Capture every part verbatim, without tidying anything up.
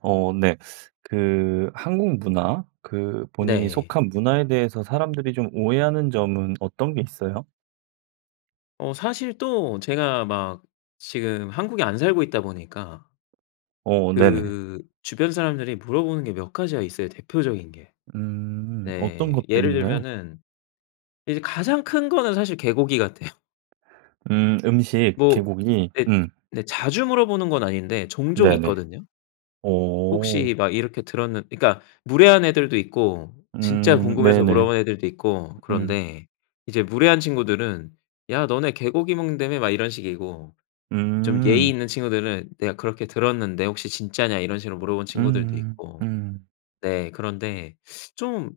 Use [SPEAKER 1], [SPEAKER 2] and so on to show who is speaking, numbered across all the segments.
[SPEAKER 1] 어 네. 그 한국 문화 그 본인이
[SPEAKER 2] 네.
[SPEAKER 1] 속한 문화에 대해서 사람들이 좀 오해하는 점은 어떤 게 있어요?
[SPEAKER 2] 어. 사실 또 제가 막 지금 한국에 안 살고 있다 보니까
[SPEAKER 1] 어 네네.
[SPEAKER 2] 그 주변 사람들이 물어보는 게 몇 가지가 있어요, 대표적인 게.
[SPEAKER 1] 음. 어떤
[SPEAKER 2] 네,
[SPEAKER 1] 것들이
[SPEAKER 2] 예를
[SPEAKER 1] 있나요?
[SPEAKER 2] 들면은 이제 가장 큰 거는 사실 개고기 같아요.
[SPEAKER 1] 음. 음식.
[SPEAKER 2] 뭐
[SPEAKER 1] 개고기
[SPEAKER 2] 예
[SPEAKER 1] 음.
[SPEAKER 2] 네 자주 물어보는 건 아닌데 종종
[SPEAKER 1] 네네.
[SPEAKER 2] 있거든요.
[SPEAKER 1] 어.
[SPEAKER 2] "혹시 막 이렇게 들었는" 그니까 무례한 애들도 있고 진짜
[SPEAKER 1] 음.
[SPEAKER 2] 궁금해서
[SPEAKER 1] 네네.
[SPEAKER 2] 물어본 애들도 있고
[SPEAKER 1] 음.
[SPEAKER 2] 그런데. 이제 무례한 친구들은 "야. 너네 개고기 먹는다며?" 막 이런 식이고. 좀 예의
[SPEAKER 1] 음.
[SPEAKER 2] 있는 친구들은 "내가 그렇게 들었는데 혹시 진짜냐?" 이런 식으로 물어본 친구들도
[SPEAKER 1] 음.
[SPEAKER 2] 있고.
[SPEAKER 1] 음.
[SPEAKER 2] 네. 그런데 좀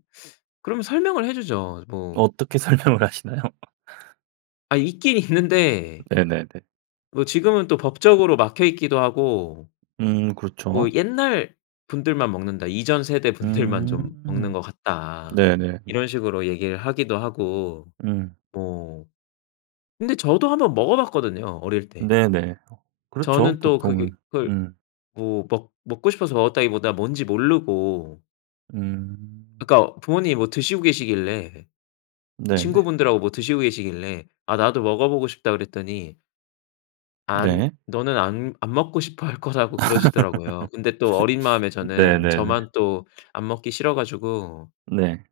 [SPEAKER 2] 그러면 설명을 해 주죠. 뭐.
[SPEAKER 1] 어떻게 설명을 하시나요?
[SPEAKER 2] 아, 있긴 있는데
[SPEAKER 1] 네네네.
[SPEAKER 2] 뭐 지금은 또 법적으로 막혀 있기도 하고.
[SPEAKER 1] 음.
[SPEAKER 2] 뭐
[SPEAKER 1] 그렇죠.
[SPEAKER 2] "옛날분들만 먹는다. 이전 세대분들만 좀 먹는
[SPEAKER 1] 음.
[SPEAKER 2] 것
[SPEAKER 1] 네네네.
[SPEAKER 2] 같다." 이런 식으로 얘기를 하기도 하고.
[SPEAKER 1] 음.
[SPEAKER 2] 뭐. 근데 저도 한번 먹어봤거든요 어릴 때.
[SPEAKER 1] 네네. 어 그렇죠,
[SPEAKER 2] 저는 또 그게
[SPEAKER 1] 보통은.
[SPEAKER 2] 그걸
[SPEAKER 1] 음.
[SPEAKER 2] 뭐 먹 먹고 싶어서 먹었다기보다 뭔지 모르고.
[SPEAKER 1] 음.
[SPEAKER 2] 그니까 부모님이 뭐 드시고 계시길래
[SPEAKER 1] 네네.
[SPEAKER 2] 친구분들하고 뭐 드시고 계시길래 "아, 나도 먹어보고 싶다." 그랬더니 안
[SPEAKER 1] 네.
[SPEAKER 2] 너는 안 안 먹고 싶어 할 거라고 그러시더라고요. 근데 또 어린 마음에 저는
[SPEAKER 1] 네네네.
[SPEAKER 2] 저만 또 안 먹기 싫어 가지고
[SPEAKER 1] 네.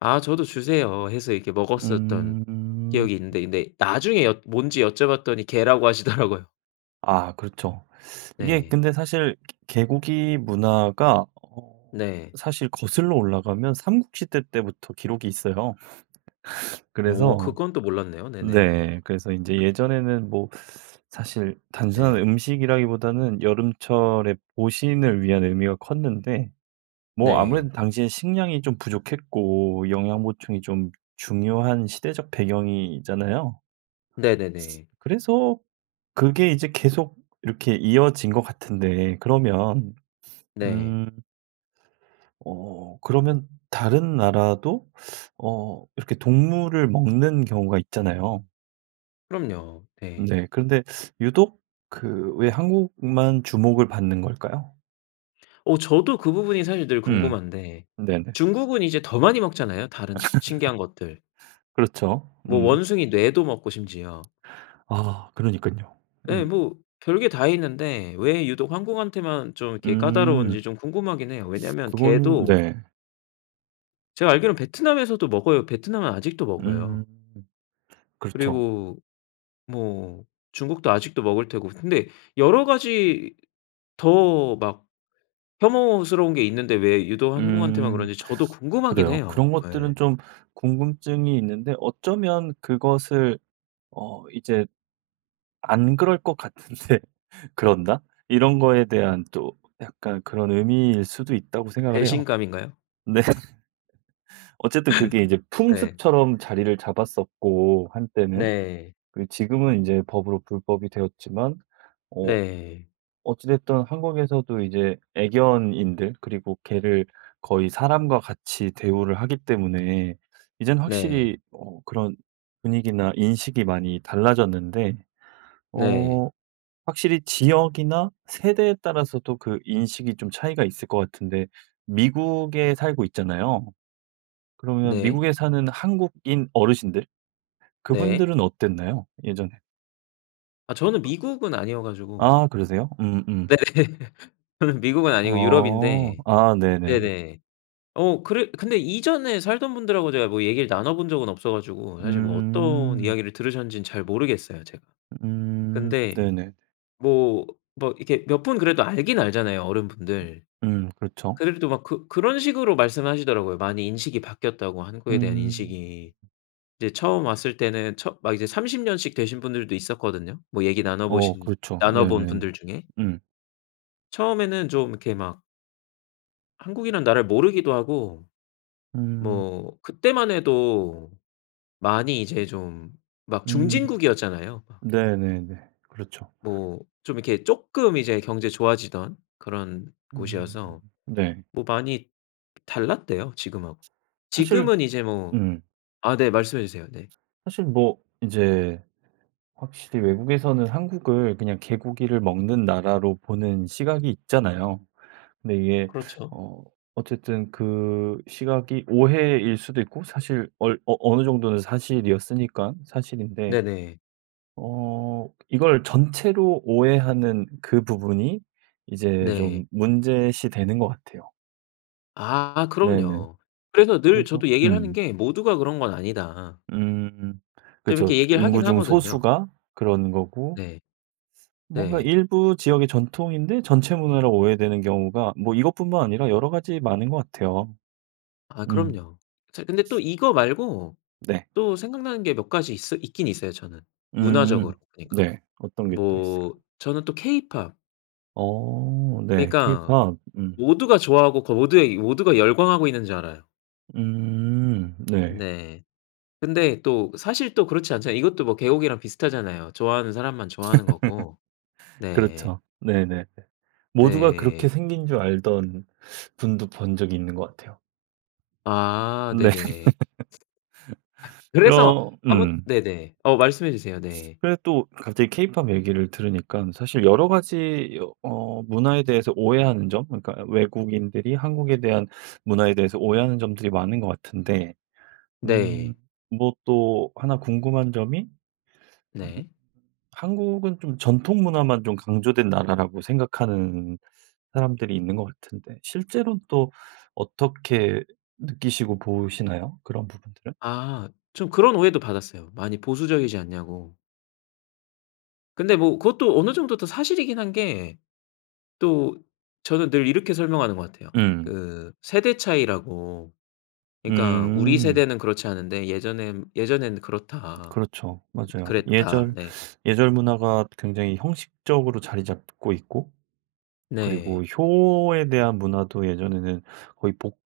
[SPEAKER 2] "아, 저도 주세요." 해서 이렇게 먹었었던
[SPEAKER 1] 음.
[SPEAKER 2] 기억이 있는데. 근데 나중에 여 뭔지 여쭤봤더니 개라고 하시더라고요.
[SPEAKER 1] 아. 그렇죠. 이게
[SPEAKER 2] 네.
[SPEAKER 1] 근데 사실 개고기 문화가 어
[SPEAKER 2] 네.
[SPEAKER 1] 사실 거슬러 올라가면 삼국시대 때부터 기록이 있어요.
[SPEAKER 2] 오.
[SPEAKER 1] 그래서
[SPEAKER 2] 그건 또 몰랐네요. 네네.
[SPEAKER 1] 네. 그래서 인제 예전에는 뭐 사실 단순한
[SPEAKER 2] 예.
[SPEAKER 1] 음식이라기보다는 여름철에 보신을 위한 의미가 컸는데. 뭐 아무래도
[SPEAKER 2] 네.
[SPEAKER 1] 당시에는 식량이 좀 부족했고 영양 보충이 좀 중요한 시대적 배경이잖아요.
[SPEAKER 2] 네네네.
[SPEAKER 1] 그래서 그게 이제 계속 이렇게 이어진 것 같은데 그러면
[SPEAKER 2] 네.
[SPEAKER 1] 음 어. 그러면 다른 나라도 어 이렇게 동물을 먹는 경우가 있잖아요?
[SPEAKER 2] 그럼요. 예.
[SPEAKER 1] 네. 근데 유독 그 왜 한국만 주목을 받는 걸까요?
[SPEAKER 2] 어. 저도 그 부분이 사실 늘
[SPEAKER 1] 음.
[SPEAKER 2] 궁금한데.
[SPEAKER 1] 네네.
[SPEAKER 2] 중국은 이제 더 많이 먹잖아요, 다른 시 신기한 것들.
[SPEAKER 1] 그렇죠.
[SPEAKER 2] 뭐
[SPEAKER 1] 음.
[SPEAKER 2] 원숭이 뇌도 먹고 심지어.
[SPEAKER 1] 아. 그러니깐요.
[SPEAKER 2] 예.
[SPEAKER 1] 음.
[SPEAKER 2] 뭐 별 게 다 있는데 왜 유독 한국한테만 좀 이렇게
[SPEAKER 1] 음.
[SPEAKER 2] 까다로운지 좀 궁금하긴 해요. 왜냐면
[SPEAKER 1] 그거는
[SPEAKER 2] 개도
[SPEAKER 1] 네.
[SPEAKER 2] 제가 알기로는 베트남에서도 먹어요. 베트남은 아직도
[SPEAKER 1] 음.
[SPEAKER 2] 먹어요.
[SPEAKER 1] 그렇죠.
[SPEAKER 2] 그리고 뭐 중국도 아직도 먹을 테고 근데 여러 가지 더 막 혐오스러운 게 있는데 왜 유독 한국한테만
[SPEAKER 1] 음.
[SPEAKER 2] 그런지 저도 궁금하긴
[SPEAKER 1] 그래요.
[SPEAKER 2] 해요.
[SPEAKER 1] 그런 것들은
[SPEAKER 2] 예.
[SPEAKER 1] 좀 궁금증이 있는데 어쩌면 그것을 어 이제 안 그럴 것 같은데 그런다? 이런 거에 대한 또 약간 그런 의미일 수도 있다고 생각을 해요.
[SPEAKER 2] 배신감인가요?
[SPEAKER 1] 네. 어쨌든 그게 이제
[SPEAKER 2] 네.
[SPEAKER 1] 풍습처럼 자리를 잡았었고 한때는.
[SPEAKER 2] 네.
[SPEAKER 1] 그리고 지금은 이제 법으로 불법이 되었지만. 어.
[SPEAKER 2] 네.
[SPEAKER 1] 어찌 됐든 한국에서도 이제 애견인들. 그리고 개를 거의 사람과 같이 대우를 하기 때문에 이제는
[SPEAKER 2] 네.
[SPEAKER 1] 확실히 어 그런 분위기나 인식이 많이 달라졌는데.
[SPEAKER 2] 네.
[SPEAKER 1] 어. 확실히 지역이나 세대에 따라서 또 그 인식이 좀 차이가 있을 것 같은데. 미국에 살고 있잖아요? 그러면
[SPEAKER 2] 네.
[SPEAKER 1] 미국에 사는 한국인 어르신들
[SPEAKER 2] 네.
[SPEAKER 1] 그분들은 어땠나요? 예전에?
[SPEAKER 2] 아. 저는 미국은 아니어 가지고.
[SPEAKER 1] 아. 그러세요?
[SPEAKER 2] 네.
[SPEAKER 1] 음음.
[SPEAKER 2] 저는 미국은 아니고
[SPEAKER 1] 어.
[SPEAKER 2] 유럽인데.
[SPEAKER 1] 아. 네네네.
[SPEAKER 2] 네네. 어 그래 근데 이전에 살던 분들하고 제가 뭐 얘기를 나눠본 적은 없어 가지고 사실 뭐 어떤
[SPEAKER 1] 음.
[SPEAKER 2] 이야기를 들으셨는지는 잘 모르겠어요, 제가.
[SPEAKER 1] 음.
[SPEAKER 2] 근데
[SPEAKER 1] 네네.
[SPEAKER 2] 뭐 막 이렇게 몇 분 그래도 알긴 알잖아요,
[SPEAKER 1] 으
[SPEAKER 2] 어른분들.
[SPEAKER 1] 음. 그렇죠.
[SPEAKER 2] 그네들도 막 그 그런 식으로 말씀하시더라고요. 많이 인식이 바뀌었다고 한국에 대한
[SPEAKER 1] 음.
[SPEAKER 2] 인식이. 이제 처음 왔을 때는 처 막 이제 삼십 년씩 되신 분들도 있었거든요. 뭐 얘기
[SPEAKER 1] 어.
[SPEAKER 2] 나눠보신
[SPEAKER 1] 그렇죠.
[SPEAKER 2] 나눠본
[SPEAKER 1] 네네네.
[SPEAKER 2] 분들 중에.
[SPEAKER 1] 음.
[SPEAKER 2] 처음에는 좀 이렇게 막 한국이란 나라를 모르기도 하고.
[SPEAKER 1] 음.
[SPEAKER 2] 뭐 그때만 해도 많이 이제 좀 막
[SPEAKER 1] 음.
[SPEAKER 2] 중진국이었잖아요 막.
[SPEAKER 1] 네네네. 그렇죠.
[SPEAKER 2] 뭐 좀 이렇게 쪼끔 이제 경제 좋아지던 그런
[SPEAKER 1] 음.
[SPEAKER 2] 곳이어서.
[SPEAKER 1] 네.
[SPEAKER 2] 뭐 많이 달랐대요, 지금하고.
[SPEAKER 1] 사실
[SPEAKER 2] 지금은 이제 뭐
[SPEAKER 1] 음.
[SPEAKER 2] 아 네. 말씀해 주세요. 네.
[SPEAKER 1] 사실 뭐 이제 확실히 외국에서는 한국을 그냥 개고기를 먹는 나라로 보는 시각이 있잖아요. 근데 이게
[SPEAKER 2] 그렿죠.
[SPEAKER 1] 어 어쨌든 그 시각이 오해일 수도 있고 사실 얼 어 어느 정도는 사실이었으니깐 사실인데.
[SPEAKER 2] 네네.
[SPEAKER 1] 어. 이걸 전체로 오해하는 그 부분이 이제
[SPEAKER 2] 네.
[SPEAKER 1] 좀 문제시되는 것 같아요.
[SPEAKER 2] 아.
[SPEAKER 1] 네네.
[SPEAKER 2] 그럼요. 그래서 늘
[SPEAKER 1] 그래서
[SPEAKER 2] 저도 얘기를 하는
[SPEAKER 1] 음.
[SPEAKER 2] 게 "모두가 그런 건 아니다."
[SPEAKER 1] 음.
[SPEAKER 2] 좀
[SPEAKER 1] 그렇죠.
[SPEAKER 2] 이렇게 얘기를
[SPEAKER 1] 인구
[SPEAKER 2] 하긴
[SPEAKER 1] 중
[SPEAKER 2] 하거든요.
[SPEAKER 1] 소수가 그런 거고.
[SPEAKER 2] 네.
[SPEAKER 1] 뭔가
[SPEAKER 2] 네.
[SPEAKER 1] 일부 지역의 전통인데 전체 문화로 오해되는 경우가 뭐 이것뿐만 아니라 여러 가지 많은 것 같아요.
[SPEAKER 2] 아
[SPEAKER 1] 음.
[SPEAKER 2] 그럼요. 저 근데 또 이거 말고
[SPEAKER 1] 네.
[SPEAKER 2] 또 생각나는 게 몇 가지 있어 있긴 있어요 저는. 문화적으로
[SPEAKER 1] 음.
[SPEAKER 2] 그니까.
[SPEAKER 1] 네. 어떤 게 또 있을까요?
[SPEAKER 2] 뭐 저는 또 케이팝.
[SPEAKER 1] 어. 네.
[SPEAKER 2] 그니까
[SPEAKER 1] 케이팝. 음.
[SPEAKER 2] 모두가 좋아하고 그 모두의 모두가 열광하고 있는 줄 알아요.
[SPEAKER 1] 음. 네.
[SPEAKER 2] 네. 근데 또 사실 또 그렇지 않잖아요. 이것도 뭐 개고기랑 비슷하잖아요. 좋아하는 사람만 좋아하는 거고. 네.
[SPEAKER 1] 그렇죠. 네네네. 모두가 그렇게
[SPEAKER 2] 네.
[SPEAKER 1] 생긴 줄 알던 분도 본 적이 있는 것 같아요.
[SPEAKER 2] 아
[SPEAKER 1] 네.
[SPEAKER 2] 네네. 그래서
[SPEAKER 1] 그럼
[SPEAKER 2] 아뭍
[SPEAKER 1] 음.
[SPEAKER 2] 네네. 어 말씀해 주세요. 네.
[SPEAKER 1] 그래도 또 갑자기 케이팝 얘기를 들으니깐 사실 여러 가지 어 문화에 대해서 오해하는 점 그러니까 외국인들이 한국에 대한 문화에 대해서 오해하는 점들이 많은 것 같은데. 음.
[SPEAKER 2] 네.
[SPEAKER 1] 뭐 또 하나 궁금한 점이 음
[SPEAKER 2] 네.
[SPEAKER 1] 한국은 좀 전통 문화만 좀 강조된 나라라고 생각하는 사람들이 있는 것 같은데 실제로는 또 어떻게 느끼시고 보시나요? 그런 부분들은?
[SPEAKER 2] 아. 좀 그런 오해도 받았어요. 많이 보수적이지 않냐고. 근데 뭐 그것도 어느 정도 또 사실이긴 한 게. 또 저는 늘 이렇게 설명하는 것 같아요.
[SPEAKER 1] 음.
[SPEAKER 2] 그 세대 차이라고. 그니까 "우리
[SPEAKER 1] 음.
[SPEAKER 2] 세대는 그렇지 않은데 예전엔 예전에는 그렇다
[SPEAKER 1] 그렇죠. 맞아요.
[SPEAKER 2] 그랬다."
[SPEAKER 1] 예절
[SPEAKER 2] 네.
[SPEAKER 1] 예절 문화가 굉장히 형식적으로 자리 잡고 있고 그리고
[SPEAKER 2] 네.
[SPEAKER 1] 효에 대한 문화도 예전에는 거의 복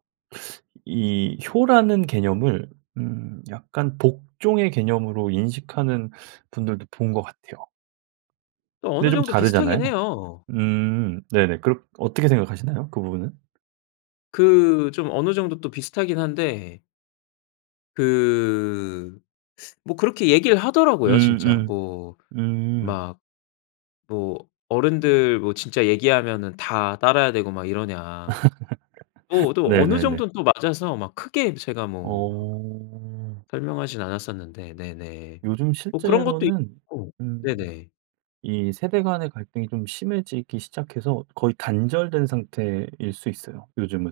[SPEAKER 1] 이 효라는 개념을 음 약간 복종의 개념으로 인식하는 분들도 본 것 같아요.
[SPEAKER 2] 또
[SPEAKER 1] 근데
[SPEAKER 2] 어느
[SPEAKER 1] 좀
[SPEAKER 2] 정도
[SPEAKER 1] 다르잖아요.
[SPEAKER 2] 비슷하긴 해요.
[SPEAKER 1] 음. 네네. 그럼 어떻게 생각하시나요? 그 부분은?
[SPEAKER 2] 그 좀 어느 정도 또 비슷하긴 한데 그 뭐 그렇게 얘기를 하더라고요 진짜.
[SPEAKER 1] 음음.
[SPEAKER 2] 뭐
[SPEAKER 1] 음.
[SPEAKER 2] 막 뭐 "어른들 뭐 진짜 얘기하면은 다 따라야 되고 막 이러냐?" 또 어도 어느
[SPEAKER 1] 네네네.
[SPEAKER 2] 정도는 또 맞아서 막 크게 제가 뭐 막
[SPEAKER 1] 어.
[SPEAKER 2] 설명하진 않았었는데 네네.
[SPEAKER 1] 요즘
[SPEAKER 2] 뭐 그런 것도
[SPEAKER 1] 실제로는
[SPEAKER 2] 있고
[SPEAKER 1] 음
[SPEAKER 2] 네네.
[SPEAKER 1] 이 세대 간의 갈등이 좀 심해지기 시작해서 거의 단절된 상태일 수 있어요, 요즘은.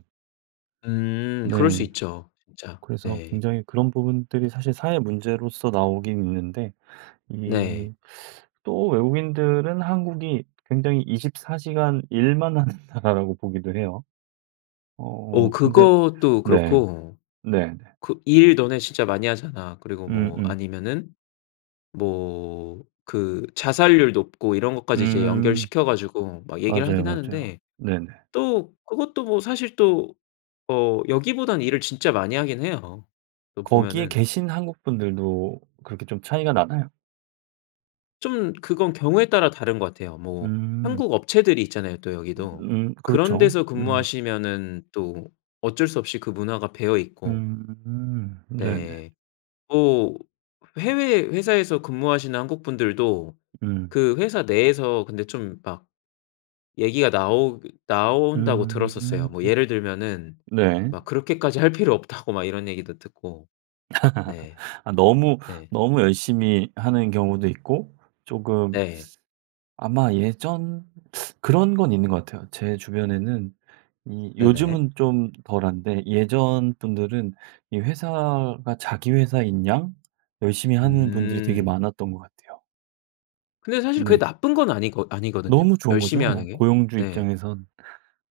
[SPEAKER 2] 음. 그럴 수
[SPEAKER 1] 네.
[SPEAKER 2] 있죠 진짜.
[SPEAKER 1] 그래서
[SPEAKER 2] 네.
[SPEAKER 1] 굉장히 그런 부분들이 사실 사회 문제로서 나오긴 있는데
[SPEAKER 2] 네.
[SPEAKER 1] 이 또 외국인들은 한국이 굉장히 이십 사 시간 일만 하는 나라라고 보기도 해요.
[SPEAKER 2] 어,
[SPEAKER 1] 어. 근데
[SPEAKER 2] 그것도
[SPEAKER 1] 네.
[SPEAKER 2] 그렇고
[SPEAKER 1] 네네.
[SPEAKER 2] 그 "일 너네 진짜 많이 하잖아." 그리고 뭐
[SPEAKER 1] 음음.
[SPEAKER 2] 아니면은 뭐 그 자살률 높고 이런 것까지 이제
[SPEAKER 1] 음.
[SPEAKER 2] 연결시켜 가지고 막 얘기를
[SPEAKER 1] 맞아요.
[SPEAKER 2] 하긴
[SPEAKER 1] 맞아요.
[SPEAKER 2] 하는데.
[SPEAKER 1] 네네.
[SPEAKER 2] 또 그것도 뭐 사실 또 어 여기보단 일을 진짜 많이 하긴 해요. 또
[SPEAKER 1] 거기에
[SPEAKER 2] 보면은.
[SPEAKER 1] 계신 한국 분들도 그렇게 좀 차이가 나나요?
[SPEAKER 2] 좀 그건 경우에 따라 다른 것 같아요. 뭐
[SPEAKER 1] 음.
[SPEAKER 2] 한국 업체들이 있잖아요 또
[SPEAKER 1] 으
[SPEAKER 2] 여기도.
[SPEAKER 1] 음.
[SPEAKER 2] 그런
[SPEAKER 1] 그렇죠.
[SPEAKER 2] 데서
[SPEAKER 1] 음.
[SPEAKER 2] 근무하시면은 또 어쩔 수 없이 그 문화가 배어 있고.
[SPEAKER 1] 음 네네.
[SPEAKER 2] 네. 뭐 해외 회사에서 근무하시는 한국 분들도
[SPEAKER 1] 음.
[SPEAKER 2] 그 회사 내에서 근데 좀 막 얘기가 나오 나온다고 들었었어요.
[SPEAKER 1] 음.
[SPEAKER 2] 뭐 예를 들면은
[SPEAKER 1] 네.
[SPEAKER 2] 막 그렇게까지 할 필요 없다고 막 이런 얘기도 듣고. 네.
[SPEAKER 1] 아 너무
[SPEAKER 2] 예.
[SPEAKER 1] 너무 열심히 하는 경우도 있고 쪼금
[SPEAKER 2] 네.
[SPEAKER 1] 아마 예전 그런 건 있는 것 같아요. 제 주변에는 이
[SPEAKER 2] 네네.
[SPEAKER 1] 요즘은 좀 덜한데 예전 분들은 이 회사가 자기 회사인양 열심히 하는 분들이 되게
[SPEAKER 2] 음.
[SPEAKER 1] 많았던 것 같아요.
[SPEAKER 2] 근데 사실 그게
[SPEAKER 1] 네.
[SPEAKER 2] 나쁜 건 아니거 아니거든요.
[SPEAKER 1] 너무 좋은
[SPEAKER 2] 열심히 하는
[SPEAKER 1] 거죠,
[SPEAKER 2] 게.
[SPEAKER 1] 고용주
[SPEAKER 2] 네.
[SPEAKER 1] 입장에선.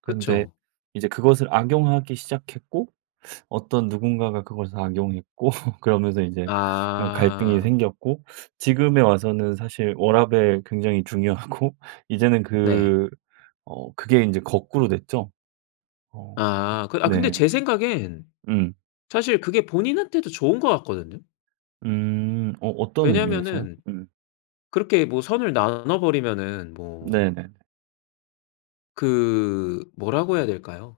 [SPEAKER 1] 그런데
[SPEAKER 2] 그쵸.
[SPEAKER 1] 이제 그것을 악용하기 시작했고 어떤 누군가가 그것을 악용했고 그러면서 이제 어 갈등이
[SPEAKER 2] 아.
[SPEAKER 1] 생겼고. 지금에 와서는 사실 워라밸 굉장히 중요하고. 이제는
[SPEAKER 2] 네.
[SPEAKER 1] 그 어 그게 이제 거꾸로 됐죠. 어.
[SPEAKER 2] 아. 아 근데
[SPEAKER 1] 네.
[SPEAKER 2] 제 생각엔
[SPEAKER 1] 음.
[SPEAKER 2] 사실 그게 본인한테도 좋은 것 같거든요.
[SPEAKER 1] 음. 어, 어떤 의미에서요?
[SPEAKER 2] 왜냐하면은
[SPEAKER 1] 음.
[SPEAKER 2] 그렇게 뭐 선을 나눠버리면은 뭐.
[SPEAKER 1] 네네네.
[SPEAKER 2] 그 뭐라고 해야 될까요.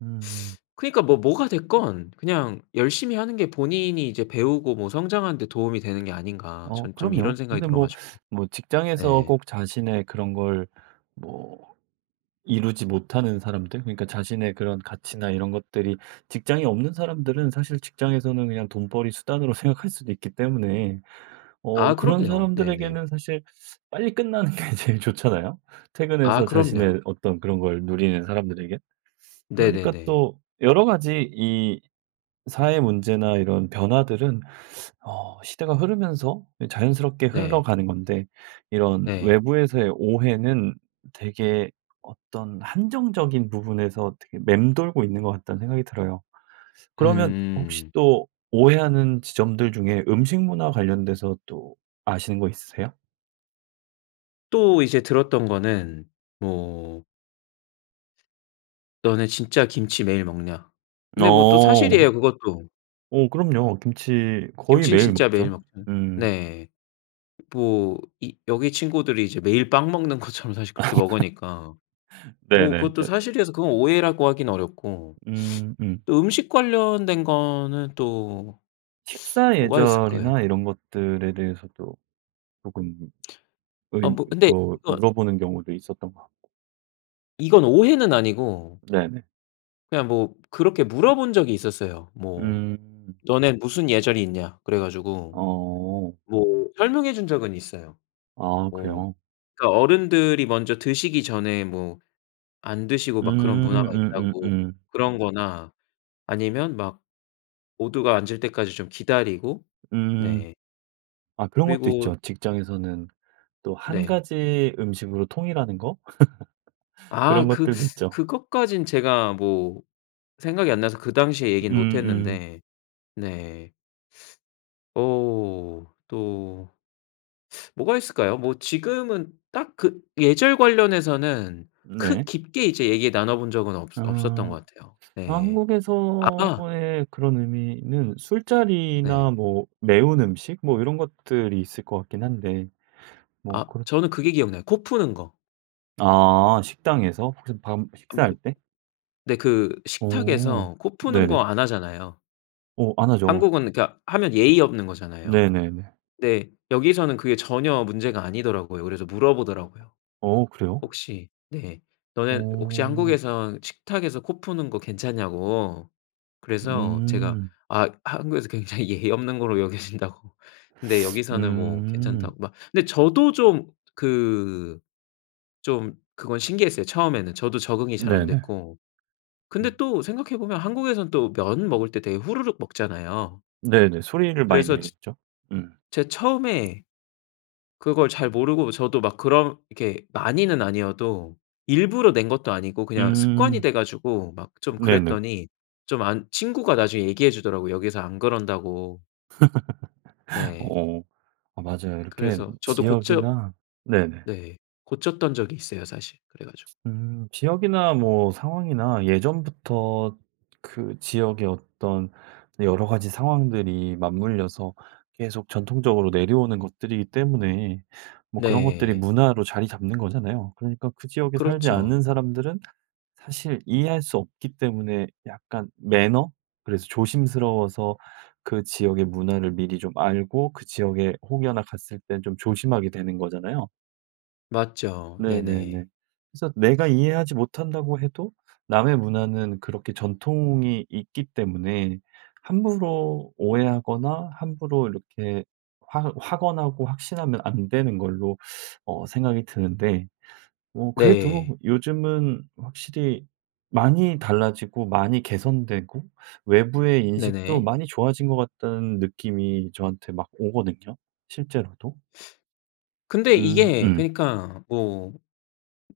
[SPEAKER 1] 음.
[SPEAKER 2] 그러니까 뭐 뭐가 됐건 그냥 '열심히 하는 게 본인이 이제 배우고 뭐 성장하는 데 도움이 되는 게 아닌가.'
[SPEAKER 1] 어
[SPEAKER 2] 전 좀 이런
[SPEAKER 1] 그럼요.
[SPEAKER 2] 생각이
[SPEAKER 1] 근데 뭐
[SPEAKER 2] 들어가지고.
[SPEAKER 1] 뭐 직장에서
[SPEAKER 2] 네.
[SPEAKER 1] 꼭 자신의 그런 걸 뭐 이루지 못하는 사람들? 그러니까 자신의 그런 가치나 이런 것들이 직장이 없는 사람들은 사실 직장에서는 그냥 돈벌이 수단으로 생각할 수도 있기 때문에. 어
[SPEAKER 2] 아.
[SPEAKER 1] 그런
[SPEAKER 2] 그럼요. 네네.
[SPEAKER 1] 사람들에게는 사실 빨리 끝나는 게 제일 좋잖아요?
[SPEAKER 2] 아.
[SPEAKER 1] 퇴근해서
[SPEAKER 2] 그럼요.
[SPEAKER 1] 자신의 어떤 그런 걸 누리는 사람들에겐. 그러니까
[SPEAKER 2] 네네네.
[SPEAKER 1] 또 여러 가지 이 사회 문제나 이런 변화들은 어 시대가 흐르면서 이 자연스럽게
[SPEAKER 2] 네.
[SPEAKER 1] 흘러가는 건데 이런
[SPEAKER 2] 네.
[SPEAKER 1] 외부에서의 오해는 되게 어떤 한정적인 부분에서 되게 맴돌고 있는 것 같다는 생각이 들어요. 그러면 혹시
[SPEAKER 2] 음.
[SPEAKER 1] 또 오해하는 지점들 중에 음식 문화 관련돼서 또 아시는 거 있으세요?
[SPEAKER 2] 또 이제 들었던 거는 뭐 "너네 진짜 김치 매일 먹냐?" 근데 뭐 또
[SPEAKER 1] 어.
[SPEAKER 2] 사실이에요 그것도.
[SPEAKER 1] 어 그럼요. 김치 거의
[SPEAKER 2] 김치는
[SPEAKER 1] 매일
[SPEAKER 2] 진짜 매일
[SPEAKER 1] 먹죠.
[SPEAKER 2] 먹
[SPEAKER 1] 음.
[SPEAKER 2] 네. 뭐 이 여기 친구들이 이제 매일 빵 먹는 것처럼 사실 그렇게 먹으니까. 뭐
[SPEAKER 1] 네네네네.
[SPEAKER 2] 그것도 사실이라서 그건 오해라고 하긴 어렵고.
[SPEAKER 1] 음음.
[SPEAKER 2] 또 음식 관련된 거는 또
[SPEAKER 1] 식사
[SPEAKER 2] 뭐가 있을까요?
[SPEAKER 1] 예절이나 이런 것들에 대해서도 쪼금
[SPEAKER 2] 아 뭐
[SPEAKER 1] [unintelligible]
[SPEAKER 2] 근데
[SPEAKER 1] 그
[SPEAKER 2] 이건
[SPEAKER 1] 물어보는 경우도 있었던 것 같고.
[SPEAKER 2] 이건 오해는 아니고.
[SPEAKER 1] 네네.
[SPEAKER 2] 그냥 뭐 그렇게 물어본 적이 있었어요. 뭐
[SPEAKER 1] 음.
[SPEAKER 2] "너네 무슨 예절이 있냐?" 그래가지고
[SPEAKER 1] 어.
[SPEAKER 2] 뭐 설명해준 적은 있어요.
[SPEAKER 1] 아.
[SPEAKER 2] 뭐
[SPEAKER 1] 그래요?
[SPEAKER 2] 그니까 어른들이 먼저 드시기 전에 뭐 안 드시고 막 그런
[SPEAKER 1] 음.
[SPEAKER 2] 문화가 있다고.
[SPEAKER 1] 음음음.
[SPEAKER 2] 그런 거나 아니면 막 모두가 앉을 때까지 좀 기다리고
[SPEAKER 1] 음.
[SPEAKER 2] 네.
[SPEAKER 1] 아 그런 것도
[SPEAKER 2] 그리고
[SPEAKER 1] 있죠. 직장에서는 또 한
[SPEAKER 2] 네.
[SPEAKER 1] 가지 음식으로 통일하는 거?
[SPEAKER 2] 아
[SPEAKER 1] 그런
[SPEAKER 2] 그
[SPEAKER 1] 것들도 있죠.
[SPEAKER 2] 그것까진 제가 뭐 생각이 안 나서 그 당시에 얘기는
[SPEAKER 1] 음음.
[SPEAKER 2] 못했는데 네. 어. 또 뭐가 있을까요? 뭐 지금은 딱 그 예절 관련해서는 크
[SPEAKER 1] 네.
[SPEAKER 2] 깊게 이제 얘기 나눠본 적은 없어 없었던
[SPEAKER 1] 아.
[SPEAKER 2] 것 같아요. 네. 아하.
[SPEAKER 1] 한국에서의 그런 의미는 술자리나
[SPEAKER 2] 네.
[SPEAKER 1] 뭐 매운 음식? 뭐 이런 것들이 있을 것 같긴 한데. 뭐
[SPEAKER 2] 아.
[SPEAKER 1] 그런
[SPEAKER 2] 저는 그게 기억나요 코 푸는 거.
[SPEAKER 1] 아. 식당에서? 혹시 밥
[SPEAKER 2] 아
[SPEAKER 1] 식사
[SPEAKER 2] 뭐
[SPEAKER 1] 할 때?
[SPEAKER 2] 네. 그
[SPEAKER 1] 어.
[SPEAKER 2] 식탁에서 코 푸는 거
[SPEAKER 1] 네네.
[SPEAKER 2] 안 하잖아요.
[SPEAKER 1] 어. 안 하죠.
[SPEAKER 2] 한국은 그니까 하면 예의 없는 거잖아요.
[SPEAKER 1] 네네네.
[SPEAKER 2] 근데 여기서는 그게 전혀 문제가 아니더라고요. 그래서 물어보더라고요.
[SPEAKER 1] 어? 그래요?
[SPEAKER 2] 혹시 네. 너네 혹시
[SPEAKER 1] 어.
[SPEAKER 2] 한국에선 식탁에서 코 푸는 거 괜찮냐고. 그래서 제가
[SPEAKER 1] 음.
[SPEAKER 2] 아 한국에서 굉장히 예의 없는 거로 여겨진다고. 그런데 여기서는 뭐
[SPEAKER 1] 음.
[SPEAKER 2] 괜찮다고 막. 그런데 저도 좀 그 좀 그건 신기했어요 처음에는. 저도 적응이 잘 안
[SPEAKER 1] 네네.
[SPEAKER 2] 됐고. 근데
[SPEAKER 1] 음.
[SPEAKER 2] 또 생각해보면 한국에서는 또 면 먹을 때 되게 후루룩 먹잖아요.
[SPEAKER 1] 네네. 소리를 많이
[SPEAKER 2] 그래서 츠
[SPEAKER 1] 내겠죠? 음.
[SPEAKER 2] 제가 처음에 그걸 잘 모르고 저도 막 그렇게 많이는 아니어도 일부러 낸 것도 아니고 그냥 습관이
[SPEAKER 1] 음.
[SPEAKER 2] 돼 가지고 막 좀
[SPEAKER 1] 네네.
[SPEAKER 2] 그랬더니 좀 안 친구가 나중에 얘기해 주더라고 여기에서 안 그런다고. 네.
[SPEAKER 1] 어. 아 맞아요. 이렇게
[SPEAKER 2] 그래서 저도 고쳐
[SPEAKER 1] 지역이나 네네.
[SPEAKER 2] 네, 고쳤던 적이 있어요 사실 그래 가지고.
[SPEAKER 1] 음. 지역이나 뭐 상황이나 예전부터 그 지역의 어떤 네 여러 가지 상황들이 맞물려서 계속 전통적으로 내려오는 것들이기 때문에 뭐 그런 것들이
[SPEAKER 2] 네.
[SPEAKER 1] 문화로 자리 잡는 거잖아요. 그러니까 그 지역에 살지 않는
[SPEAKER 2] 그렇죠.
[SPEAKER 1] 사람들은 사실 이해할 수 없기 때문에 약간 매너? 그래서 조심스러워서 그 지역의 문화를 미리 좀 알고 그 지역에 혹여나 갔을 때 좀 조심하게 되는 거잖아요.
[SPEAKER 2] 맞죠.
[SPEAKER 1] 네네네.
[SPEAKER 2] 네네.
[SPEAKER 1] 그래서 내가 이해하지 못한다고 해도 남의 문화는 그렇게 전통이 있기 때문에 함부로 오해하거나 함부로 이렇게 확 확언하고 확신하면 안 되는 걸로 어 생각이 드는데. 뭐
[SPEAKER 2] 네.
[SPEAKER 1] 그래도 요즘은 확실히 많이 달라지고 많이 개선되고 외부의 인식도
[SPEAKER 2] 네네.
[SPEAKER 1] 많이 좋아진 것 같다는 느낌이 저한테 막 오거든요. 실제로도.
[SPEAKER 2] 근데
[SPEAKER 1] 음
[SPEAKER 2] 이게
[SPEAKER 1] 음.
[SPEAKER 2] 그니까 뭐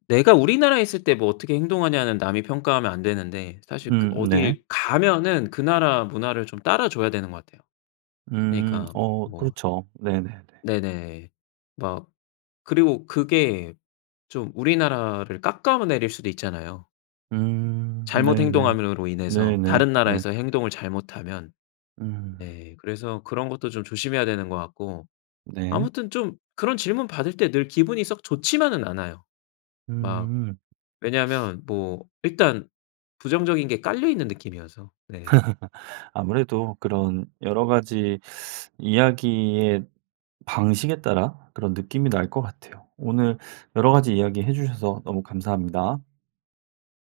[SPEAKER 2] 내가 우리나라에 있을 때 뭐 어떻게 행동하냐는 남이 평가하면 안 되는데 사실 그
[SPEAKER 1] 음 네.
[SPEAKER 2] 어딜 가면은 그 나라 문화를 좀 따라 줘야 되는 것 같아요.
[SPEAKER 1] 음.
[SPEAKER 2] 그니까
[SPEAKER 1] 어
[SPEAKER 2] 뭐
[SPEAKER 1] 그렇죠. 네네네.
[SPEAKER 2] 네네. 막 그리고 그게 좀 우리나라를 깎아 내릴 수도 있잖아요.
[SPEAKER 1] 음.
[SPEAKER 2] 잘못
[SPEAKER 1] 네네.
[SPEAKER 2] 행동함으로 인해서,
[SPEAKER 1] 네네.
[SPEAKER 2] 다른
[SPEAKER 1] 네.
[SPEAKER 2] 나라에서 행동을 잘못하면.
[SPEAKER 1] 음.
[SPEAKER 2] 네. 그래서 그런 것도 좀 조심해야 되는 것 같고.
[SPEAKER 1] 네.
[SPEAKER 2] 아무튼 좀 그런 질문받을 때 늘 기분이 썩 좋지만은 않아요. 막
[SPEAKER 1] 음.
[SPEAKER 2] 왜냐하면 뭐 일단 부정적인 게 깔려 있는 느낌이어서. 네.
[SPEAKER 1] 아무래도 그런 여러 가지 이야기의 방식에 따라 그런 느낌이 날 것 같아요. 오늘 여러 가지 이야기해 주셔서 너무 감사합니다.